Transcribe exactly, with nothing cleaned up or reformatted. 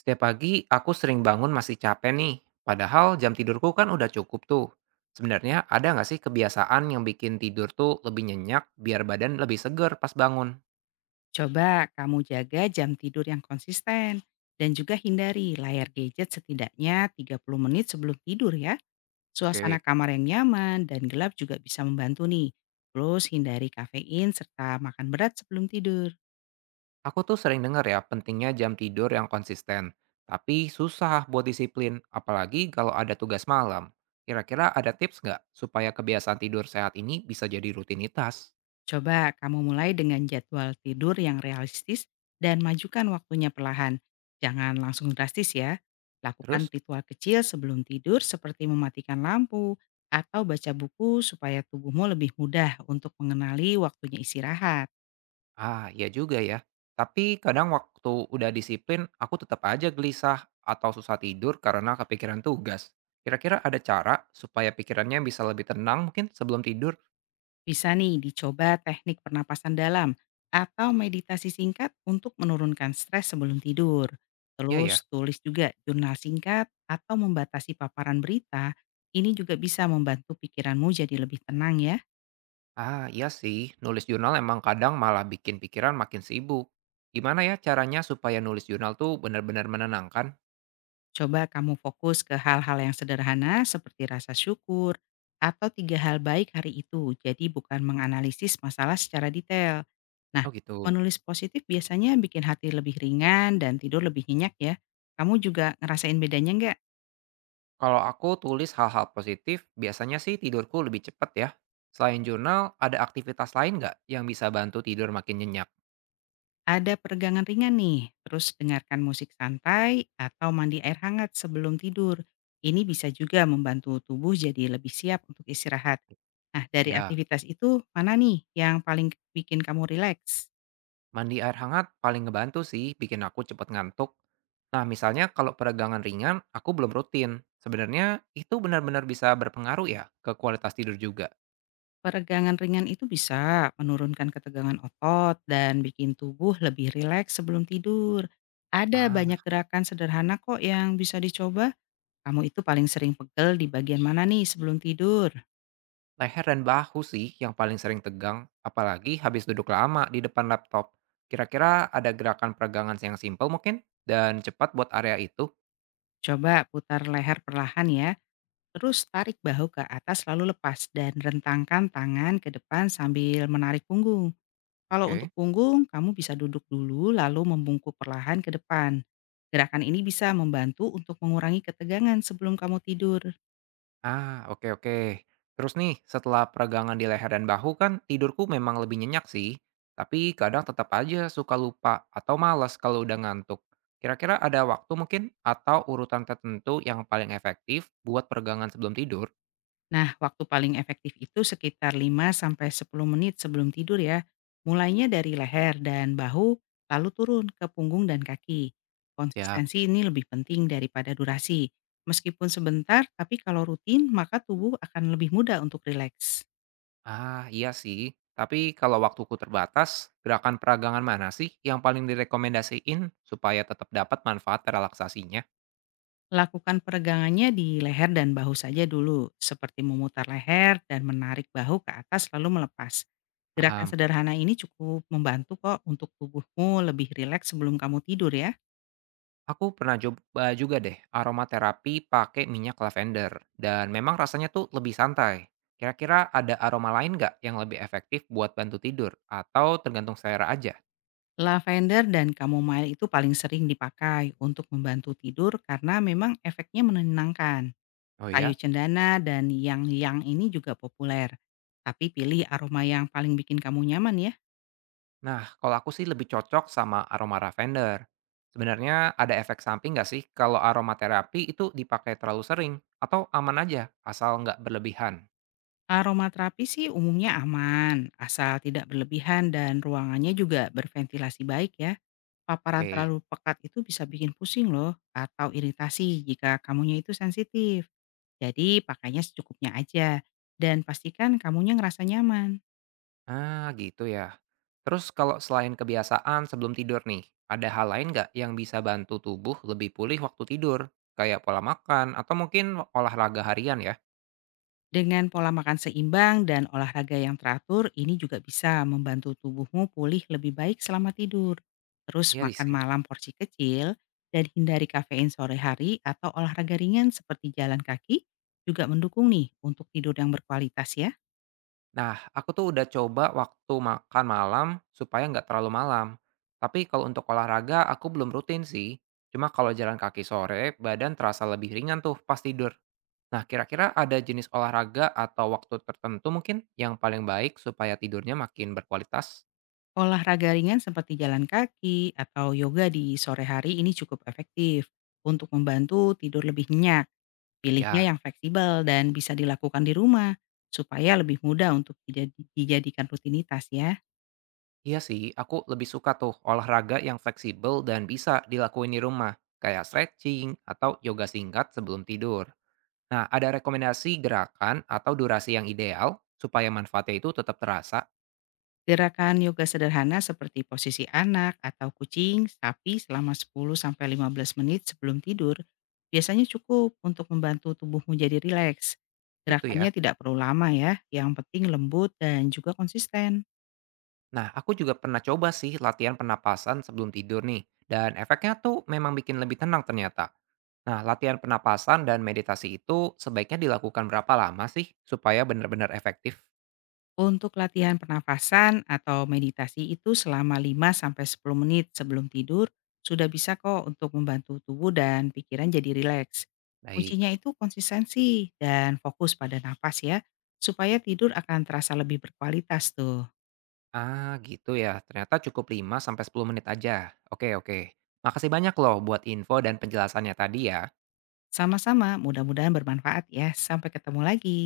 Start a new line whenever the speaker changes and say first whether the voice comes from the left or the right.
right: Setiap pagi aku sering bangun masih capek nih, padahal jam tidurku kan udah cukup tuh. Sebenarnya ada nggak sih kebiasaan yang bikin tidur tuh lebih nyenyak biar badan lebih seger pas bangun?
left: Coba kamu jaga jam tidur yang konsisten dan juga hindari layar gadget setidaknya tiga puluh menit sebelum tidur ya. Suasana
right: Oke,
left: kamar yang nyaman dan gelap juga bisa membantu nih. Terus hindari kafein serta makan berat sebelum tidur.
right: aku tuh sering dengar ya pentingnya jam tidur yang konsisten, tapi susah buat disiplin, apalagi kalau ada tugas malam. Kira-kira ada tips nggak supaya kebiasaan tidur sehat ini bisa jadi rutinitas?
left: Coba kamu mulai dengan jadwal tidur yang realistis dan majukan waktunya perlahan. Jangan langsung drastis ya. Lakukan
right: Terus?
left: ritual kecil sebelum tidur seperti mematikan lampu atau baca buku supaya tubuhmu lebih mudah untuk mengenali waktunya istirahat.
right: Ah, iya juga ya. Tapi kadang waktu udah disiplin, aku tetap aja gelisah atau susah tidur karena kepikiran tugas. Kira-kira ada cara supaya pikirannya bisa lebih tenang mungkin sebelum tidur?
left: Bisa nih dicoba teknik pernapasan dalam atau meditasi singkat untuk menurunkan stres sebelum tidur.
right: Iya ya.
left: Terus tulis juga jurnal singkat atau membatasi paparan berita, ini juga bisa membantu pikiranmu jadi lebih tenang ya.
right: Ah, iya sih. Nulis jurnal emang kadang malah bikin pikiran makin sibuk. Gimana ya caranya supaya nulis jurnal tuh benar-benar menenangkan?
left: Coba kamu fokus ke hal-hal yang sederhana seperti rasa syukur atau tiga hal baik hari itu. Jadi bukan menganalisis masalah secara detail. Nah,
right: Oh gitu.
left: menulis positif biasanya bikin hati lebih ringan dan tidur lebih nyenyak ya. Kamu juga ngerasain bedanya nggak?
right: Kalau aku tulis hal-hal positif, biasanya sih tidurku lebih cepat ya. Selain jurnal, ada aktivitas lain nggak yang bisa bantu tidur makin nyenyak?
left: Ada peregangan ringan nih, terus dengarkan musik santai atau mandi air hangat sebelum tidur. Ini bisa juga membantu tubuh jadi lebih siap untuk istirahat. Nah, dari
right: Ya.
left: aktivitas itu, mana nih yang paling bikin kamu rileks?
right: Mandi air hangat paling ngebantu sih bikin aku cepet ngantuk. Nah, misalnya kalau peregangan ringan, aku belum rutin. Sebenarnya itu benar-benar bisa berpengaruh ya ke kualitas tidur juga.
left: Peregangan ringan itu bisa menurunkan ketegangan otot dan bikin tubuh lebih rileks sebelum tidur. Ada banyak
right: Ah,
left: gerakan sederhana kok yang bisa dicoba. Kamu itu paling sering pegel di bagian mana nih sebelum tidur?
right: Leher dan bahu sih yang paling sering tegang, apalagi habis duduk lama di depan laptop. Kira-kira ada gerakan peregangan yang simpel mungkin dan cepat buat area itu.
left: Coba putar leher perlahan ya. Terus tarik bahu ke atas lalu lepas dan rentangkan tangan ke depan sambil menarik punggung. Kalau untuk
right: Oke.
left: punggung, kamu bisa duduk dulu lalu membungkuk perlahan ke depan. Gerakan ini bisa membantu untuk mengurangi ketegangan sebelum kamu tidur.
right: Ah, oke, oke. Terus nih, setelah peregangan di leher dan bahu kan tidurku memang lebih nyenyak sih, tapi kadang tetap aja suka lupa atau malas kalau udah ngantuk. Kira-kira ada waktu mungkin atau urutan tertentu yang paling efektif buat peregangan sebelum tidur?
left: Nah, waktu paling efektif itu sekitar lima sampai sepuluh menit sebelum tidur ya. Mulainya dari leher dan bahu, lalu turun ke punggung dan kaki.
right: Siap.
left: Konsistensi ini lebih penting daripada durasi. Meskipun sebentar, tapi kalau rutin, maka tubuh akan lebih mudah untuk rileks.
right: Ah, iya sih. Tapi kalau waktuku terbatas, gerakan peregangan mana sih yang paling direkomendasiin supaya tetap dapat manfaat relaksasinya?
left: Lakukan peregangannya di leher dan bahu saja dulu, seperti memutar leher dan menarik bahu ke atas lalu melepas. Gerakan
right: Paham.
left: sederhana ini cukup membantu kok untuk tubuhmu lebih rileks sebelum kamu tidur ya.
right: Aku pernah coba juga deh aromaterapi pakai minyak lavender dan memang rasanya tuh lebih santai. Kira-kira ada aroma lain nggak yang lebih efektif buat bantu tidur atau tergantung selera aja?
left: Lavender dan chamomile itu paling sering dipakai untuk membantu tidur karena memang efeknya menenangkan.
right: Oh
left: Kayu
right: ya?
left: cendana dan yang-yang ini juga populer. Tapi pilih aroma yang paling bikin kamu nyaman ya.
right: Nah, kalau aku sih lebih cocok sama aroma lavender. Sebenarnya ada efek samping nggak sih kalau aromaterapi itu dipakai terlalu sering atau aman aja asal nggak berlebihan?
left: Aroma terapi sih umumnya aman, asal tidak berlebihan dan ruangannya juga berventilasi baik ya. Paparan
right: Oke.
left: terlalu pekat itu bisa bikin pusing loh atau iritasi jika kamunya itu sensitif. Jadi pakainya secukupnya aja dan pastikan kamunya ngerasa nyaman.
right: Ah, gitu ya. Terus kalau selain kebiasaan sebelum tidur nih, ada hal lain nggak yang bisa bantu tubuh lebih pulih waktu tidur? Kayak pola makan atau mungkin olahraga harian ya?
left: Dengan pola makan seimbang dan olahraga yang teratur, ini juga bisa membantu tubuhmu pulih lebih baik selama tidur. Terus
right: Iya
left: makan
right: sih.
left: malam porsi kecil dan hindari kafein sore hari atau olahraga ringan seperti jalan kaki juga mendukung nih untuk tidur yang berkualitas ya.
right: Nah, aku tuh udah coba waktu makan malam supaya nggak terlalu malam. Tapi kalau untuk olahraga, aku belum rutin sih. Cuma kalau jalan kaki sore, badan terasa lebih ringan tuh pas tidur. Nah, kira-kira ada jenis olahraga atau waktu tertentu mungkin yang paling baik supaya tidurnya makin berkualitas?
left: Olahraga ringan seperti jalan kaki atau yoga di sore hari ini cukup efektif untuk membantu tidur lebih nyenyak. Pilihnya
right: Ya,
left: yang fleksibel dan bisa dilakukan di rumah, supaya lebih mudah untuk dijadi- dijadikan rutinitas ya.
right: iya sih, aku lebih suka tuh olahraga yang fleksibel dan bisa dilakuin di rumah, kayak stretching atau yoga singkat sebelum tidur. Nah, ada rekomendasi gerakan atau durasi yang ideal supaya manfaatnya itu tetap terasa
left: Gerakan yoga sederhana seperti posisi anak atau kucing, sapi selama sepuluh sampai lima belas menit sebelum tidur biasanya cukup untuk membantu tubuhmu jadi rileks.
right: gitu
left: Gerakannya
right: ya.
left: tidak perlu lama ya, yang penting lembut dan juga konsisten.
right: Nah, aku juga pernah coba sih latihan pernapasan sebelum tidur nih, dan efeknya tuh memang bikin lebih tenang ternyata. Nah, latihan pernapasan dan meditasi itu sebaiknya dilakukan berapa lama sih supaya benar-benar efektif?
left: Untuk latihan pernafasan atau meditasi itu selama lima sampai sepuluh menit sebelum tidur sudah bisa kok untuk membantu tubuh dan pikiran jadi rileks. Kuncinya
right: Baik.
left: itu konsistensi dan fokus pada napas ya, supaya tidur akan terasa lebih berkualitas tuh.
right: Ah, gitu ya. Ternyata cukup lima sampai sepuluh menit aja. Oke, oke. Makasih banyak loh buat info dan penjelasannya tadi ya.
left: Sama-sama, mudah-mudahan bermanfaat ya. Sampai ketemu lagi.